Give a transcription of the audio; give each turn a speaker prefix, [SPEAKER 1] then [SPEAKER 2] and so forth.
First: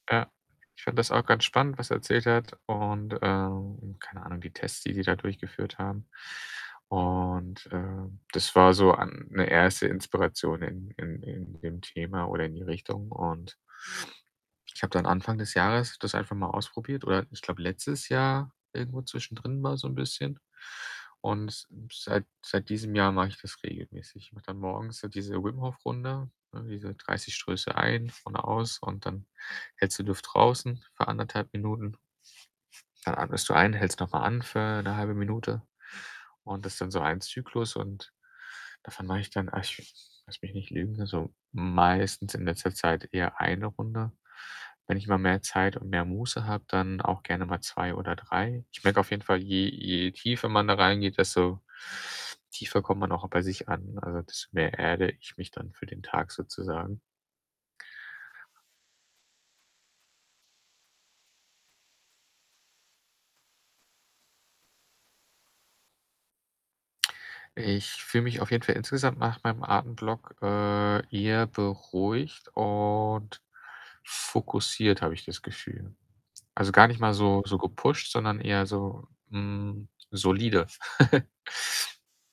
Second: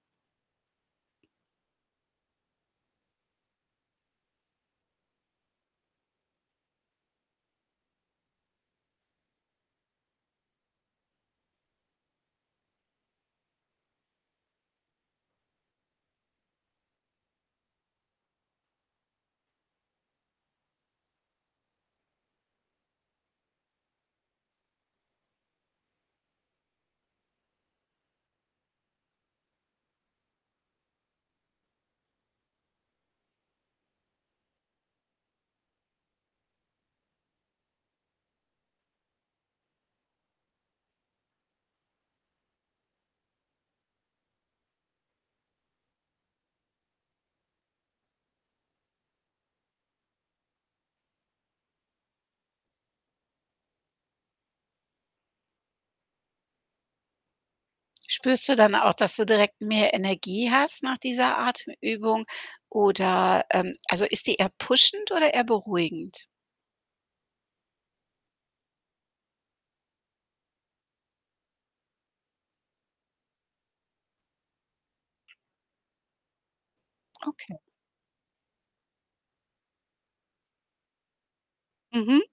[SPEAKER 1] Ja. Ich fand das auch ganz spannend, was er erzählt hat und, ähm keine Ahnung, die Tests, die die da durchgeführt haben und, äh, das war so an 'ne 1. Inspiration in in in dem Thema oder in die Richtung und ich habe dann Anfang des Jahres das einfach mal ausprobiert oder, ich glaube, letztes Jahr irgendwo zwischendrin mal so 'n bisschen und s seit seit diesem Jahr mache ich das regelmäßig. Ich mache dann morgens so diese Wim-Hof-Runde, ne, diese 30 Stöße ein, vorne aus und dann hältst du die Luft draußen für 1 1/2 Minuten. Dann atmest du ein, hältst noch mal an für 'ne 1/2 Minute. Und das ist dann so ein Zyklus und davon mache ich dann ach, lass mich nicht lügen also, meistens in letzter Zeit eher 1 Runde. Wenn ich mal mehr Zeit und mehr Muße habe, dann auch gerne mal 2 oder 3. Ich merke auf jeden Fall, je je tiefer man da reingeht, desto tiefer kommt man auch bei sich an. Also, desto mehr erde ich mich dann für den Tag sozusagen.
[SPEAKER 2] Spürst du dann auch, dass du direkt mehr Energie hast nach dieser Atemübung oder, ähm also, ist die eher pushend oder eher beruhigend?
[SPEAKER 1] Ich fühle mich auf jeden Fall insgesamt nach meinem Atemblock, äh, eher beruhigt und fokussiert, habe ich das Gefühl. Also, gar nicht mal so
[SPEAKER 2] Okay.
[SPEAKER 1] so gepusht, sondern eher so, hm, solide.
[SPEAKER 2] Mhm.